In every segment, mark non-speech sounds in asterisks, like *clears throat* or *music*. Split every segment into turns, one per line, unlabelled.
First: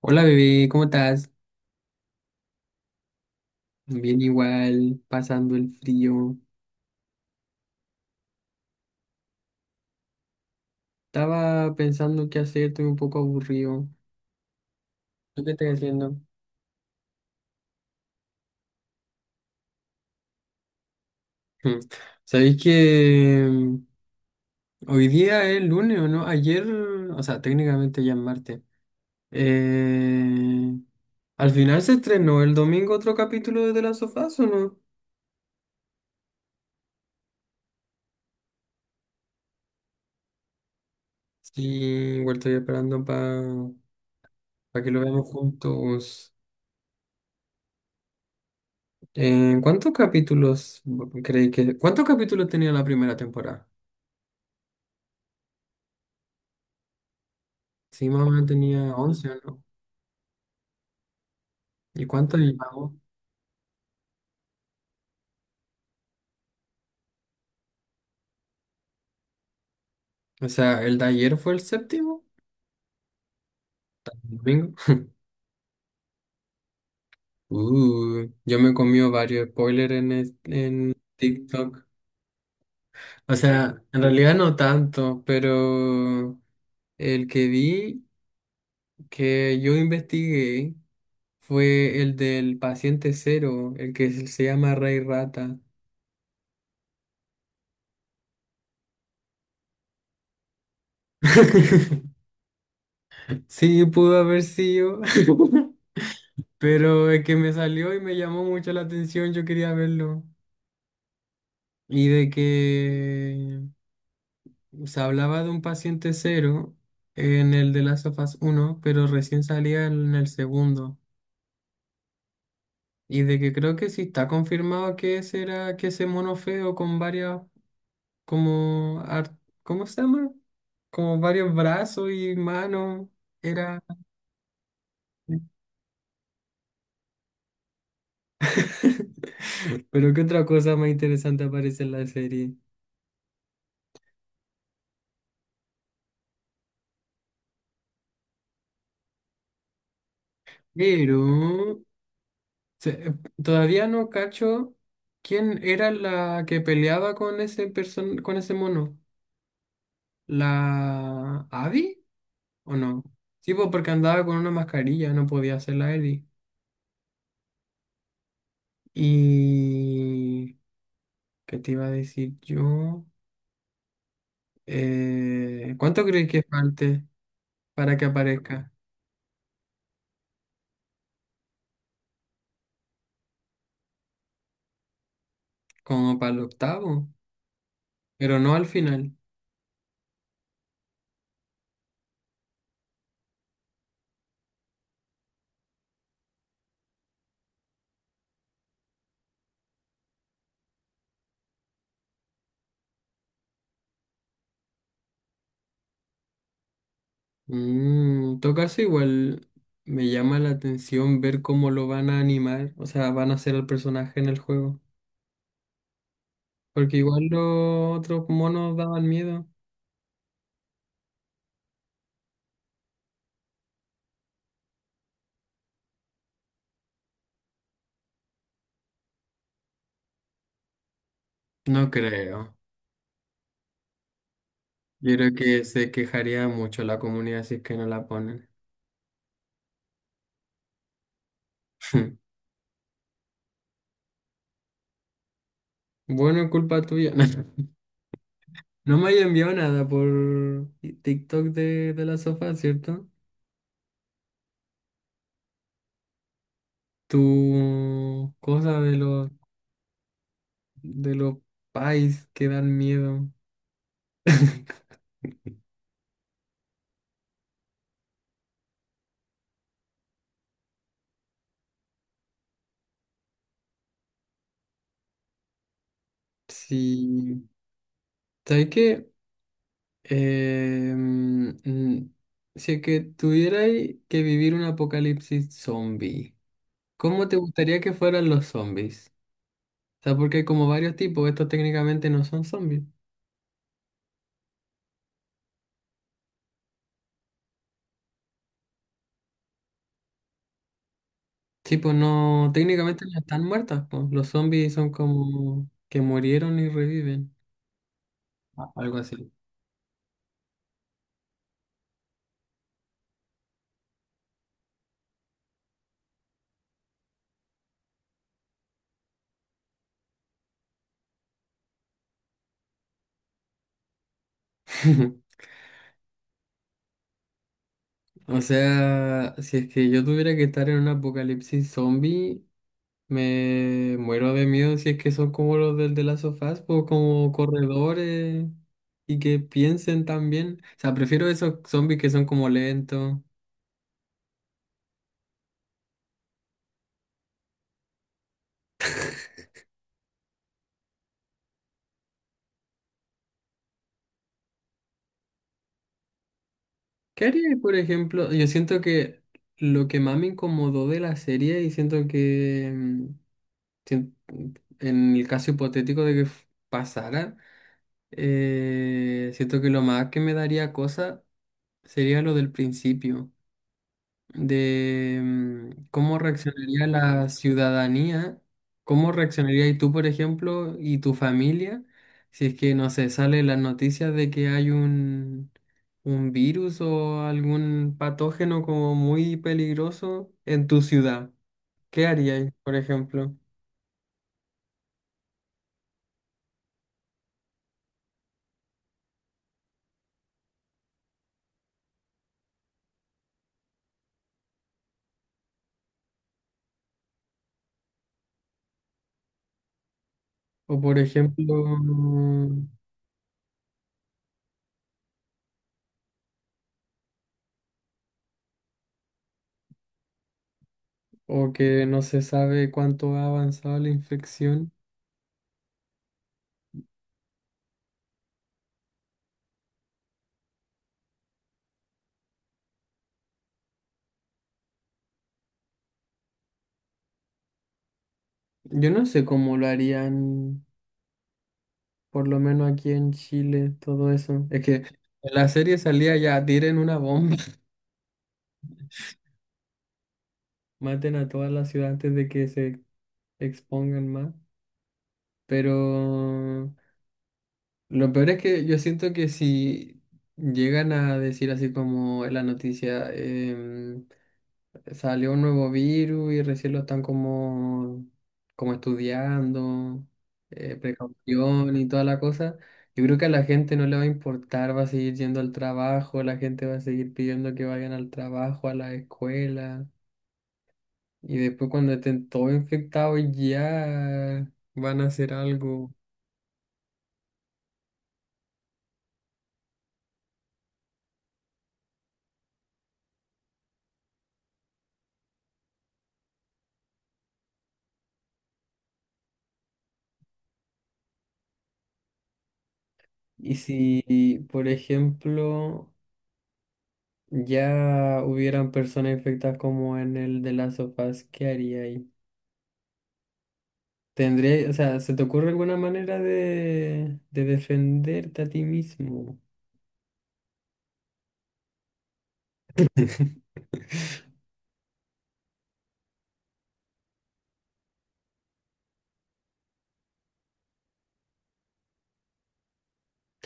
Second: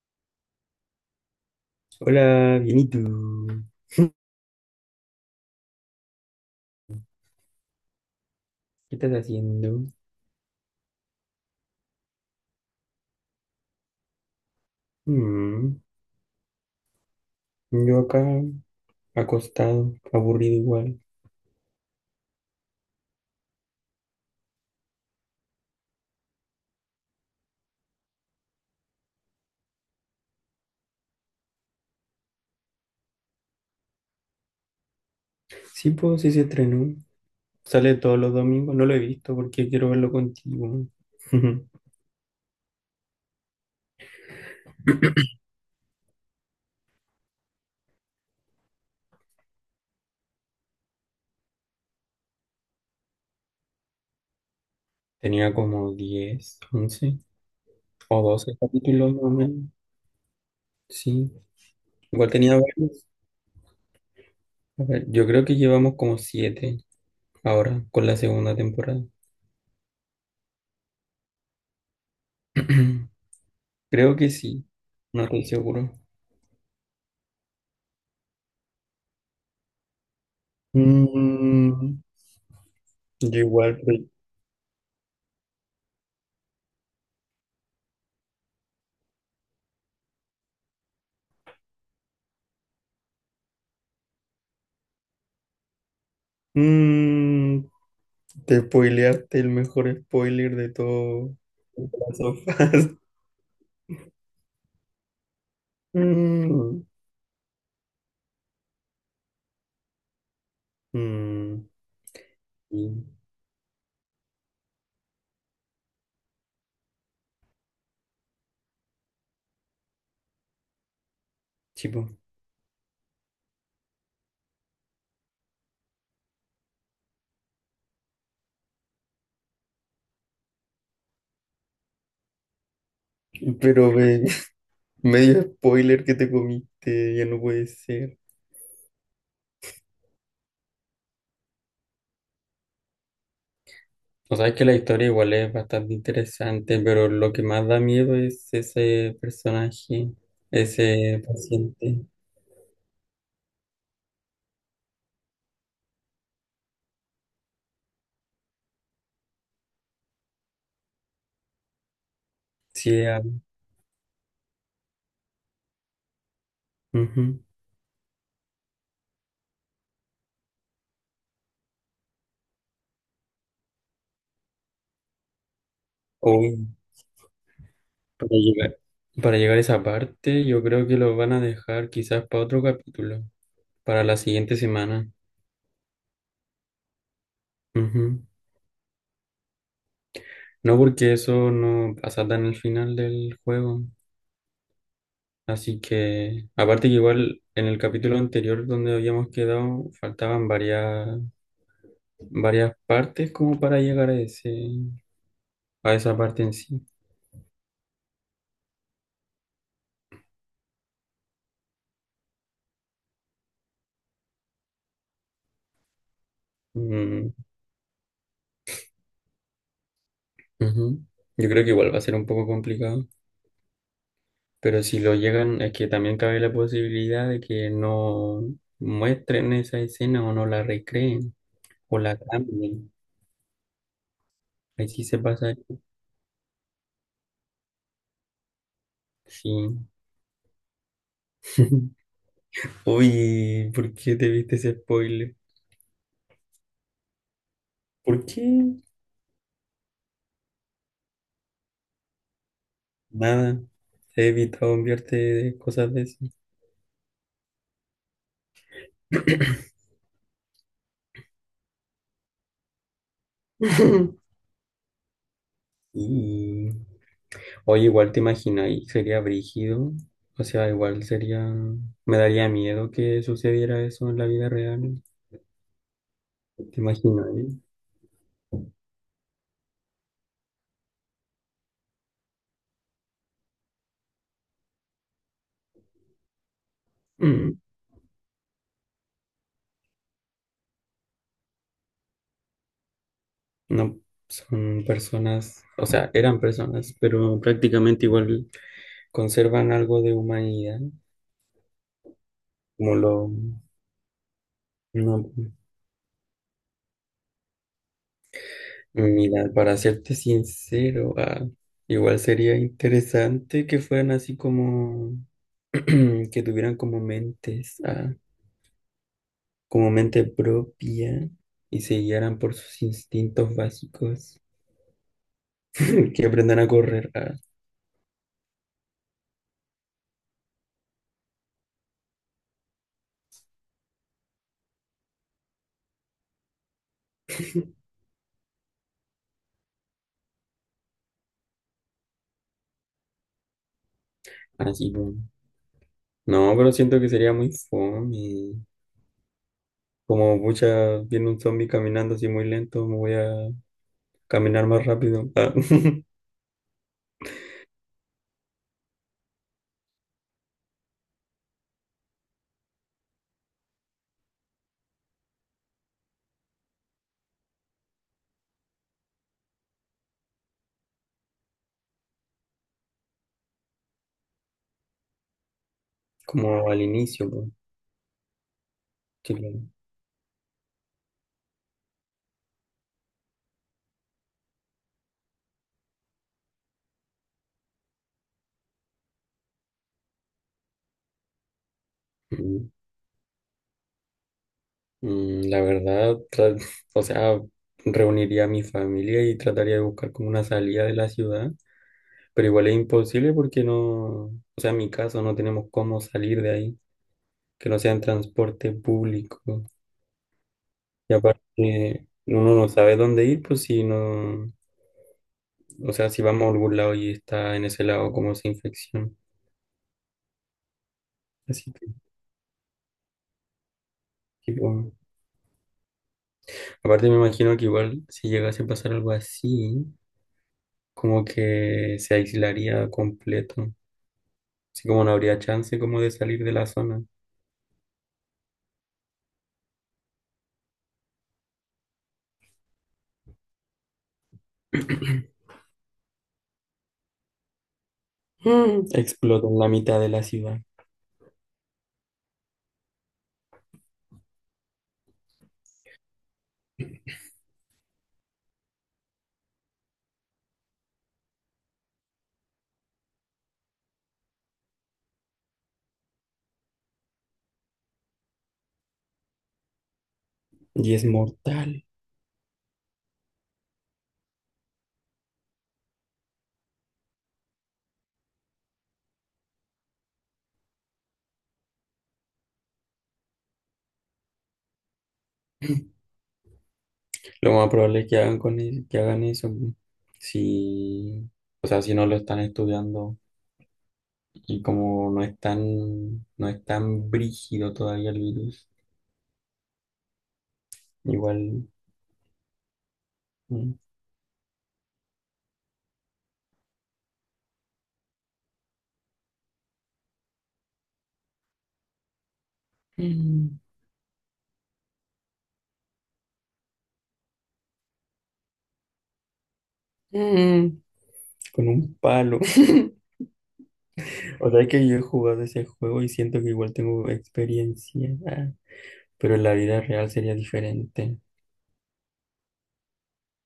Hola bebé, ¿cómo estás?
Hola, bien, ¿y tú? *laughs* ¿Qué
Bien igual, pasando el frío.
estás haciendo?
Estaba pensando qué hacer, estoy un poco aburrido. ¿Tú qué estás
Mm,
haciendo?
yo acá, acostado, aburrido igual.
Hmm. ¿Sabéis que hoy día es lunes o no? Ayer, o sea, técnicamente ya es martes. Eh, al final se estrenó el domingo otro capítulo de The Last of Us, ¿o no?
Sí, pues sí se estrenó. Sale todos los domingos, no lo he visto porque quiero verlo contigo.
Sí,
*laughs*
igual estoy esperando para que lo veamos juntos. ¿Cuántos capítulos creéis que... ¿Cuántos capítulos tenía la primera temporada?
Tenía como 10, 11
Sí,
o
más o menos
12
tenía
capítulos más
11,
o
¿no?
menos. Sí,
¿Y
igual
cuánto le
tenía
pagó?
varios. A ver, yo creo que llevamos como 7 ahora con la segunda temporada.
O sea, el de ayer fue el séptimo,
*clears throat* Creo que
el
sí,
domingo.
no estoy seguro.
Yo me he comido varios spoilers en, en TikTok.
Mm,
O
yo igual,
sea,
pues,
en realidad no tanto, pero el que vi, que yo investigué, fue el del paciente cero, el que se llama Rey Rata.
Mm, te spoileaste el mejor spoiler de todo
*laughs*
las sofás. *laughs*
Sí, pudo haber sido, *laughs*
Mm,
pero es que me salió y me llamó mucho la atención, yo quería verlo.
mm,
Y de
sí,
que se hablaba de un paciente cero en el de Last of Us 1, pero recién salía en el segundo.
chico.
Y de que creo que sí está confirmado que ese era, que ese mono feo con varias, como, ¿cómo se llama? Como varios brazos y manos, era...
Pero ve, *laughs* medio spoiler que te comiste, ya no puede ser.
*laughs* Pero qué otra cosa más interesante aparece en la serie.
O sea, es que la historia igual es bastante interesante, pero lo que más da miedo es ese personaje,
Pero
ese paciente.
Se- eh, todavía no cacho quién era la que peleaba con ese person con ese mono. ¿La Abby? ¿O no?
Sí, ah,
Sí, pues porque andaba con una mascarilla, no podía ser la Ellie.
ujú.
Y... ¿Qué te iba a decir yo? ¿Cuánto crees que
Uy,
falte para que
para
aparezca?
llegar, para llegar a esa parte, yo creo que lo van a dejar quizás para otro capítulo. Para la siguiente semana.
Como para el octavo,
Ujú.
pero no al final.
No, porque eso no pasa tan al final del juego. Así que, aparte que igual en el capítulo anterior donde habíamos quedado, faltaban varias partes como para llegar a a esa parte en sí.
En todo caso, igual me llama la atención ver cómo lo van a animar, o sea, van a hacer al personaje en el juego. Porque igual
Mm,
los otros monos daban miedo.
ujú. Yo creo que igual va a ser un poco complicado, pero si lo llegan, es que también cabe la posibilidad de que no muestren esa escena o no la recreen
No
o la
creo.
cambien. Ahí sí
Yo
se
creo
pasa,
que se quejaría mucho la comunidad si es que no la ponen.
sí. *laughs*
*laughs*
Uy, ¿por qué te viste ese spoiler?
Bueno, culpa tuya. *laughs*
¿Por qué?
No me haya enviado nada por TikTok de la sofá, ¿cierto?
Nada. He evitado enviarte de cosas de esas.
Tu cosa de los pais que dan miedo.
*laughs*
*laughs*
Y oye, igual te imaginas, y sería brígido. O sea, igual sería. Me daría miedo que sucediera eso en la vida real. ¿Te imaginas,
Sí.
eh?
¿Sabes qué? Eh, mm, mm, si es que tuvierais que vivir un apocalipsis zombie, ¿cómo te
Mm,
gustaría que fueran los zombies? O sea, porque hay como varios tipos, estos técnicamente no son zombies.
No, son personas. O sea, eran personas, pero prácticamente igual conservan algo de humanidad.
Sí, pues no,
Como
técnicamente no
lo.
están muertas, pues. Los zombies son
No,
como que murieron y reviven, algo así.
mira, para serte sincero, igual sería interesante que fueran así como *clears throat* que tuvieran como como mente propia y se guiaran por sus instintos básicos,
*laughs*
*clears throat* *laughs* que aprendan a correr,
O sea, si es que yo tuviera que estar en un apocalipsis zombie, me muero de miedo si es que son como los del de las sofás, pues como corredores y que piensen también. O sea, prefiero esos zombies que son como lentos.
así como. No, pero siento que sería muy fome. Como mucha, viene un zombie caminando así muy lento, me voy a caminar más rápido,
¿Qué haría, por ejemplo? Yo siento que lo que más me incomodó de la serie y siento que sien- en el caso hipotético de que pasara, siento que lo más que me daría cosa sería lo del principio. De cómo
*laughs* como al
reaccionaría la
inicio, pues,
ciudadanía, cómo
sí, claro.
reaccionarías tú, por ejemplo, y tu familia, si es que, no sé, sale las noticias de que hay un virus o algún patógeno como muy peligroso en tu ciudad. ¿Qué harías,
Mm.
por ejemplo?
La verdad, o sea, reuniría a mi familia y trataría de buscar como una salida de la ciudad, pero igual es imposible porque no, o sea, en mi caso no tenemos cómo salir de ahí, que no sea en transporte público.
O, por
Y
ejemplo,
aparte, uno no sabe dónde ir, pues si no, o sea, si vamos a algún lado y está en ese lado como esa infección.
o
Así
que
que,
no se sabe cuánto ha avanzado la infección.
tipo, aparte me imagino que igual si llegase a pasar algo así, como que se aislaría completo. Así como no habría chance como de salir de la zona.
Yo no sé cómo lo harían por lo menos aquí en Chile, todo eso. Es que en la serie salía ya, tiren una bomba, *laughs*
Mm. Explota en la mitad de la ciudad
maten a toda la ciudad antes de que se expongan más. Pero lo peor es que yo siento que si llegan a decir así como en la noticia, salió un nuevo virus y recién lo están como, como estudiando,
y es
precaución
mortal.
y toda la cosa. Yo creo que a la gente no le va a importar, va a seguir yendo al trabajo, la gente va a seguir pidiendo que vayan al trabajo, a la escuela. Y después cuando estén todos infectados ya van a hacer algo.
Lo más probable es que hagan con que hagan eso, pu. Si, o sea, si no lo están estudiando y como no es tan, no es tan brígido todavía el virus, igual
Y
mm,
si, por ejemplo, ya hubieran personas infectadas como en el de las sofás, ¿qué haría ahí?
mm.
Tendría, o sea, ¿se te ocurre alguna manera de defenderte a ti mismo?
Mm, con un palo. *laughs*
*laughs*
O sea, es que yo he jugado ese juego y siento que igual tengo experiencia, pero en la vida real sería diferente.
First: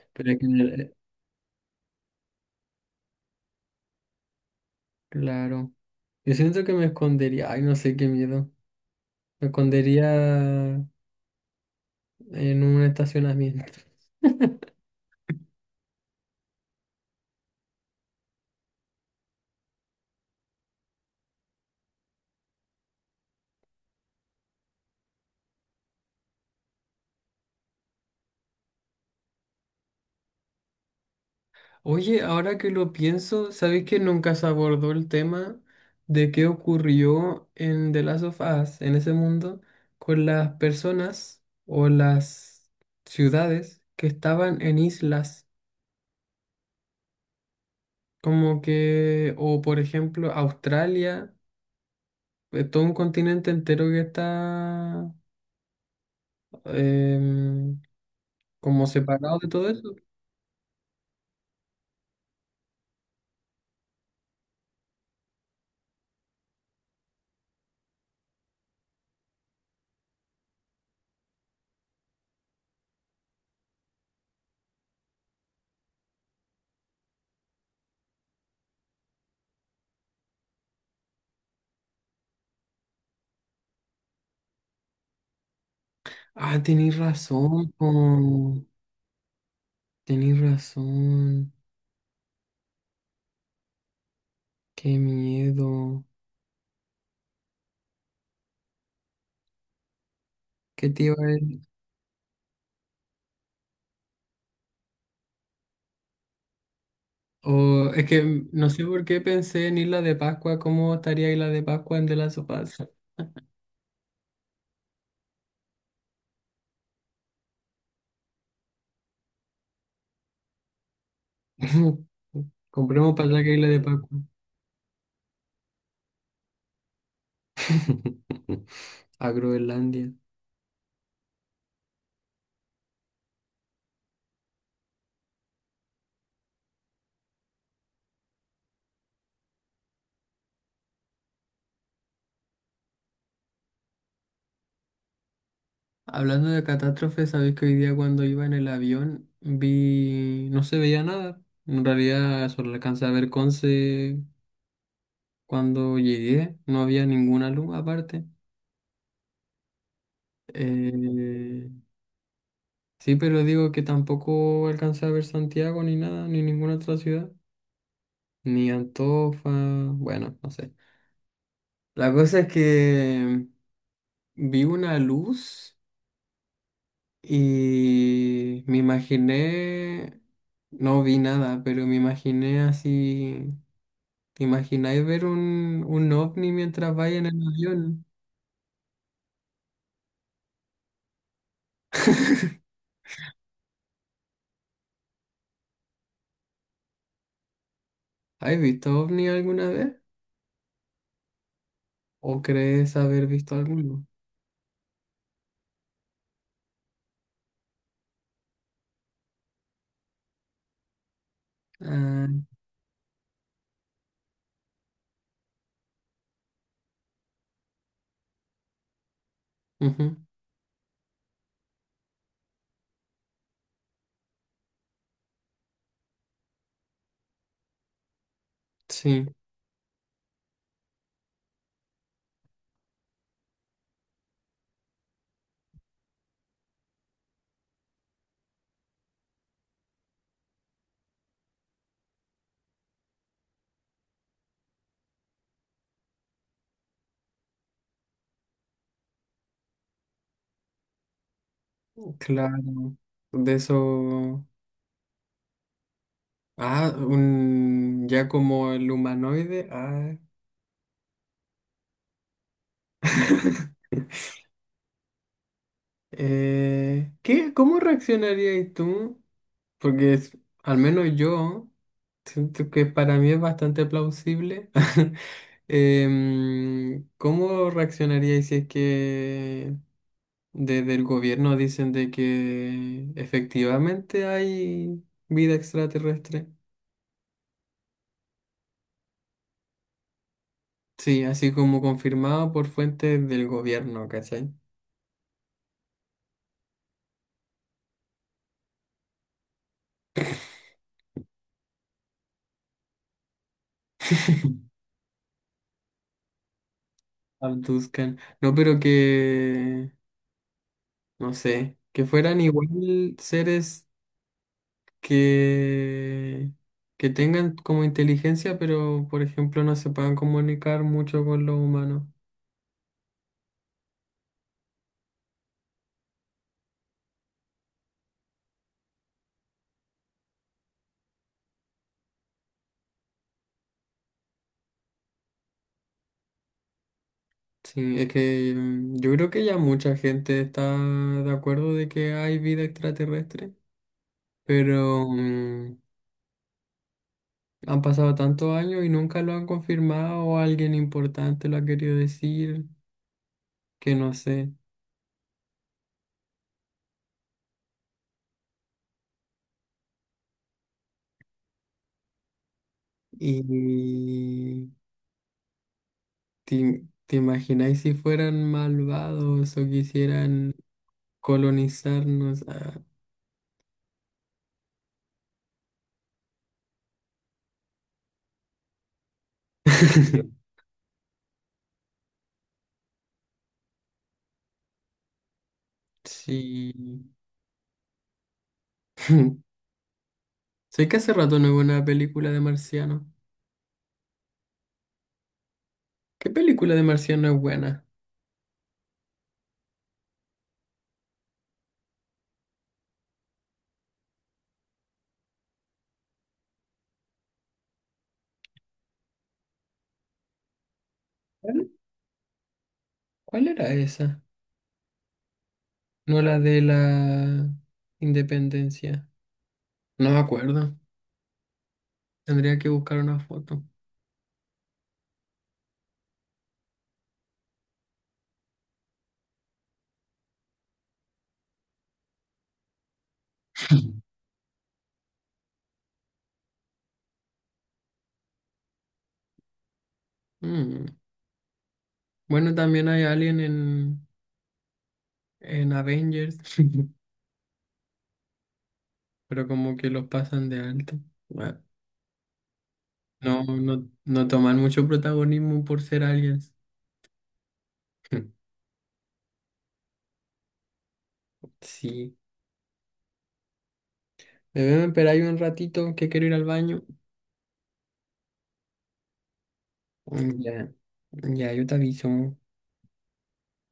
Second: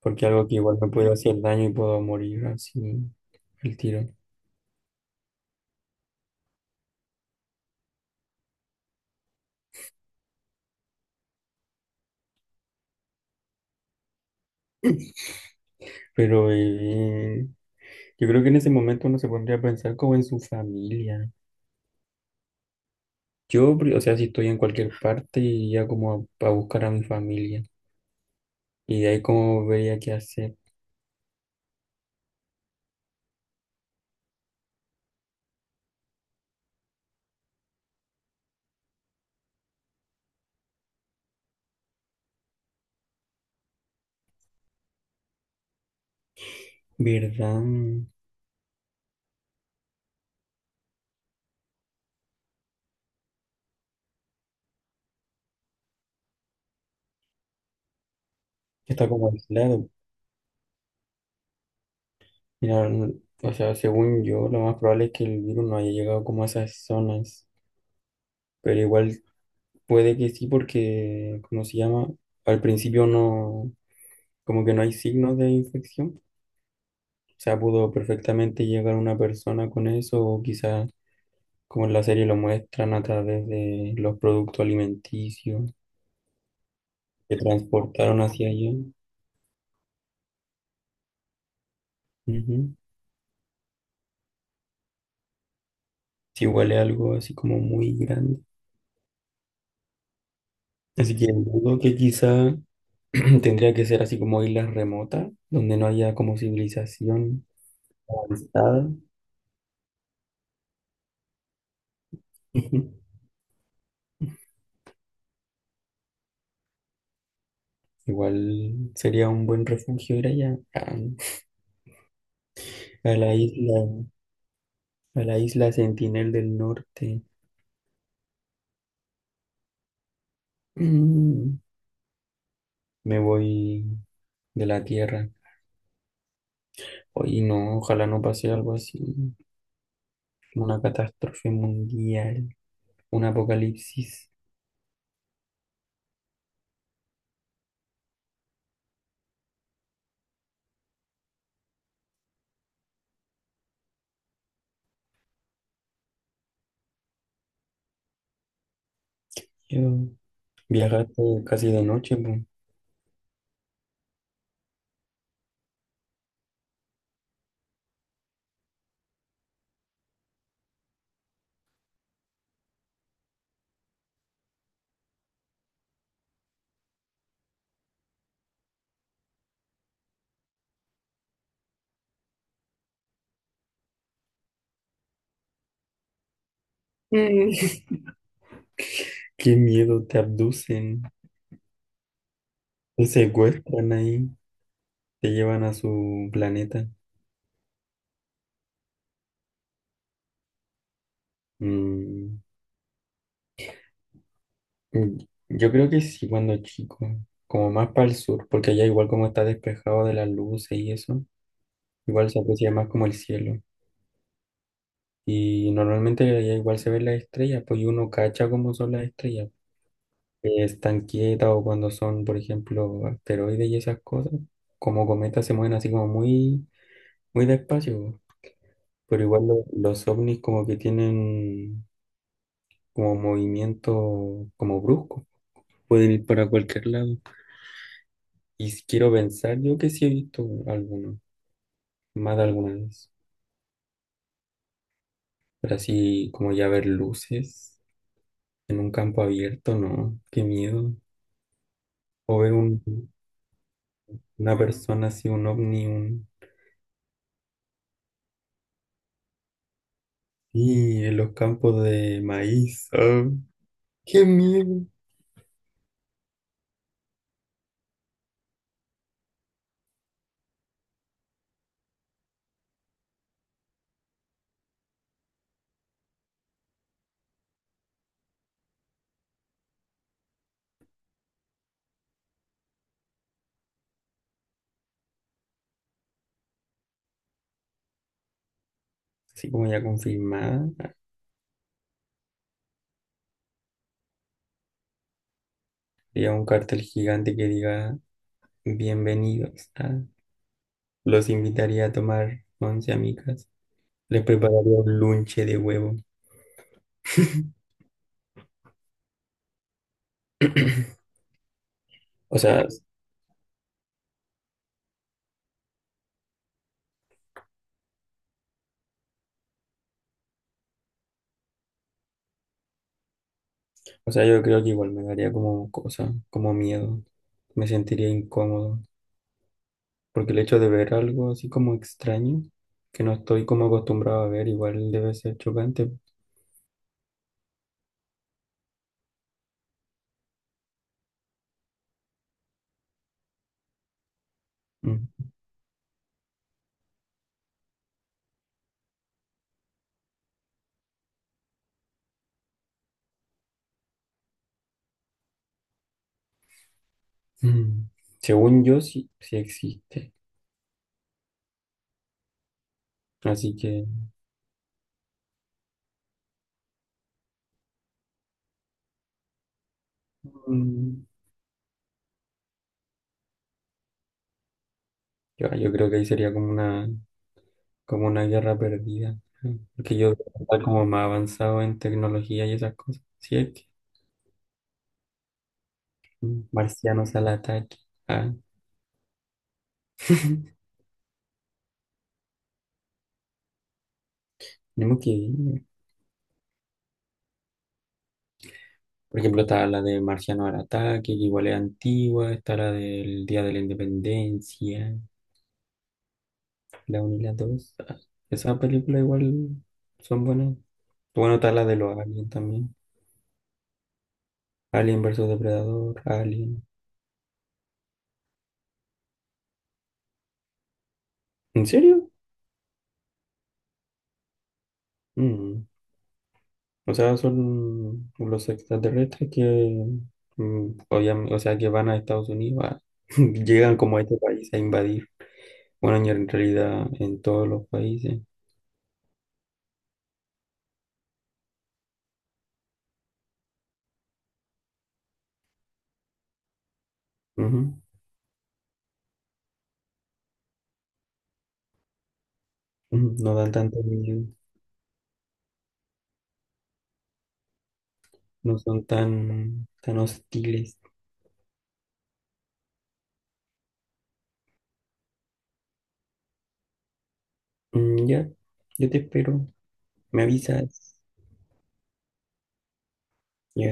Porque
Pero es que,
algo que igual me puede hacer daño y puedo morir así el tiro.
claro, yo siento que me escondería, ay, no sé qué miedo, me escondería en un estacionamiento. *laughs*
*clears throat* Pero yo creo que en ese momento uno se pondría a pensar como en su familia. Yo, o sea, si estoy en cualquier parte, iría como a buscar a mi familia. Y de ahí como vería qué hacer.
Oye, ahora que lo pienso, ¿sabes que nunca se abordó el tema de qué ocurrió en The Last of Us, en ese mundo, con las personas o las ciudades que estaban en islas?
¿Verdad?
Como que, o por ejemplo, Australia, es todo un continente entero que está em, como
Está como
separado de todo
aislado.
eso.
Mira, o sea, según yo, lo más probable es que el virus no haya llegado como a esas zonas. Pero igual puede que sí porque, ¿cómo se llama? Al principio no, como que no hay signos de infección. O sea, pudo perfectamente llegar una persona con eso, o quizás, como en la serie lo muestran, a través de los productos alimenticios
Ah, tenéis
que
razón,
transportaron hacia
po,
allá.
tenéis razón.
Ujú.
Qué miedo.
Si huele algo así como muy grande.
¿Qué te iba
Así
a
que
decir?
dudo que quizá *clears throat* tendría que ser así como islas remotas, donde no haya como civilización
O, es que no sé
avanzada.
por qué pensé en Isla de Pascua, ¿cómo estaría Isla de Pascua en De Last of
*laughs*
Us?
Ujú. Igual sería un buen refugio ir allá,
*laughs* Compremos
a
para
la
allá que Isla de
isla,
Pascua.
a la isla Sentinel del Norte.
*laughs* A Groenlandia.
Mm, Me voy de la Tierra. Hoy no, ojalá no pase algo así, una catástrofe mundial, un apocalipsis.
Hablando de catástrofes, sabéis que hoy día cuando iba en el avión vi, no se veía nada. En realidad solo alcancé a ver Conce cuando llegué, no había ninguna luz aparte.
Yo viajaste
Eh,
casi de noche, po.
sí, pero digo que tampoco alcancé a ver Santiago ni nada, ni ninguna otra ciudad, ni Antofa, bueno, no sé. La cosa es que vi una luz y me imaginé, no vi nada, pero me imaginé así. ¿Te imagináis ver un ovni mientras vais en el
Mm.
avión?
*laughs* Qué miedo, te abducen,
*laughs*
te secuestran ahí, te llevan a su planeta.
¿Has visto ovni alguna vez?
Mm,
¿O crees haber visto alguno?
mm, yo creo que sí, cuando chico, como más para el sur, porque allá igual como está despejado de las luces y eso,
Ah,
igual se aprecia más como el cielo. Y normalmente allá igual se ven las estrellas, pues y uno cacha cómo son las estrellas,
ujú,
que están quietas o cuando son, por ejemplo, asteroides y esas cosas, como cometas se mueven así como muy despacio, po. Pero
sí,
igual los ovnis como que tienen como movimiento como brusco, pueden ir para cualquier lado. Y si quiero pensar, yo que sí he visto alguno, más de alguna vez, pero así como ya ver luces en un campo abierto, no, qué miedo. O ver
claro.
un,
De eso.
una persona así, un ovni, un...
Ah, un... ya como el humanoide. Ah.
Y en los campos de maíz,
*laughs*
¡qué miedo!
¿Qué? ¿Cómo reaccionarías tú? Porque al menos yo siento que para mí es bastante plausible. *laughs* ¿Cómo reaccionaríais si es que desde el gobierno dicen de que efectivamente hay vida extraterrestre?
Así como ya confirmada,
Sí, así como confirmado por fuentes del gobierno, ¿cachai?
había un cartel gigante que diga, bienvenidos, los invitaría a tomar once amigas. Les prepararía
*laughs*
un lunche de huevo.
Abduzcan. No, pero que,
*clears throat*
no sé, que
O
fueran
sea,
igual seres que, que tengan como inteligencia, pero por ejemplo no se puedan comunicar mucho con los humanos.
o sea, yo creo que igual me daría como cosa, como miedo. Me sentiría incómodo. Porque el hecho de ver algo así como extraño, que no estoy como acostumbrado a ver, igual debe ser chocante.
Sí, es que yo creo que ya mucha gente está de acuerdo de que hay vida extraterrestre, pero
Mm.
han pasado tantos años y nunca lo han confirmado o alguien importante lo ha querido decir, que no sé.
Mm, Según yo, sí, sí existe. Así que
Y te imagináis si fueran malvados o quisieran
mm,
colonizarnos. Ah.
yo creo que ahí sería como como una guerra perdida, ¿no? Porque yo
*laughs*
está como más avanzado en tecnología y esas cosas. Sí, es que
Sí.
marcianos al ataque. Ah,
*laughs*
*laughs*
Sé que hace rato no veo una película de marciano.
tenemos que ir.
¿Qué película de marciano es buena?
Por ejemplo, está la de Marciano al ataque, que igual es antigua. Está la del Día de la Independencia, la 1 y la dos. Ah, esas películas igual son buenas. Bueno, está la
¿Cuál
de los aliens también.
cuál era esa?
Alien versus Depredador,
No la de
Alien.
la independencia. No me acuerdo.
¿En serio?
Tendría que buscar una foto.
Mm. O sea, son los extraterrestres que, o sea, que van a Estados Unidos, *laughs* llegan como a
*laughs*
este país a invadir. Bueno, y en realidad en todos los países.
Mm. Bueno, también hay alien en Avengers, *laughs*
Ujú.
pero como que los pasan de alto. Bueno,
Ujú. No
no,
dan tanto
no,
miedo,
no toman mucho protagonismo por ser aliens. *laughs*
no son tan, tan hostiles.
Sí. Debemos esperar ahí un ratito que quiero ir al baño.
Mm, ya, yo te espero, me
Mm, ya,
avisas.
ya, yo te aviso.
Ya.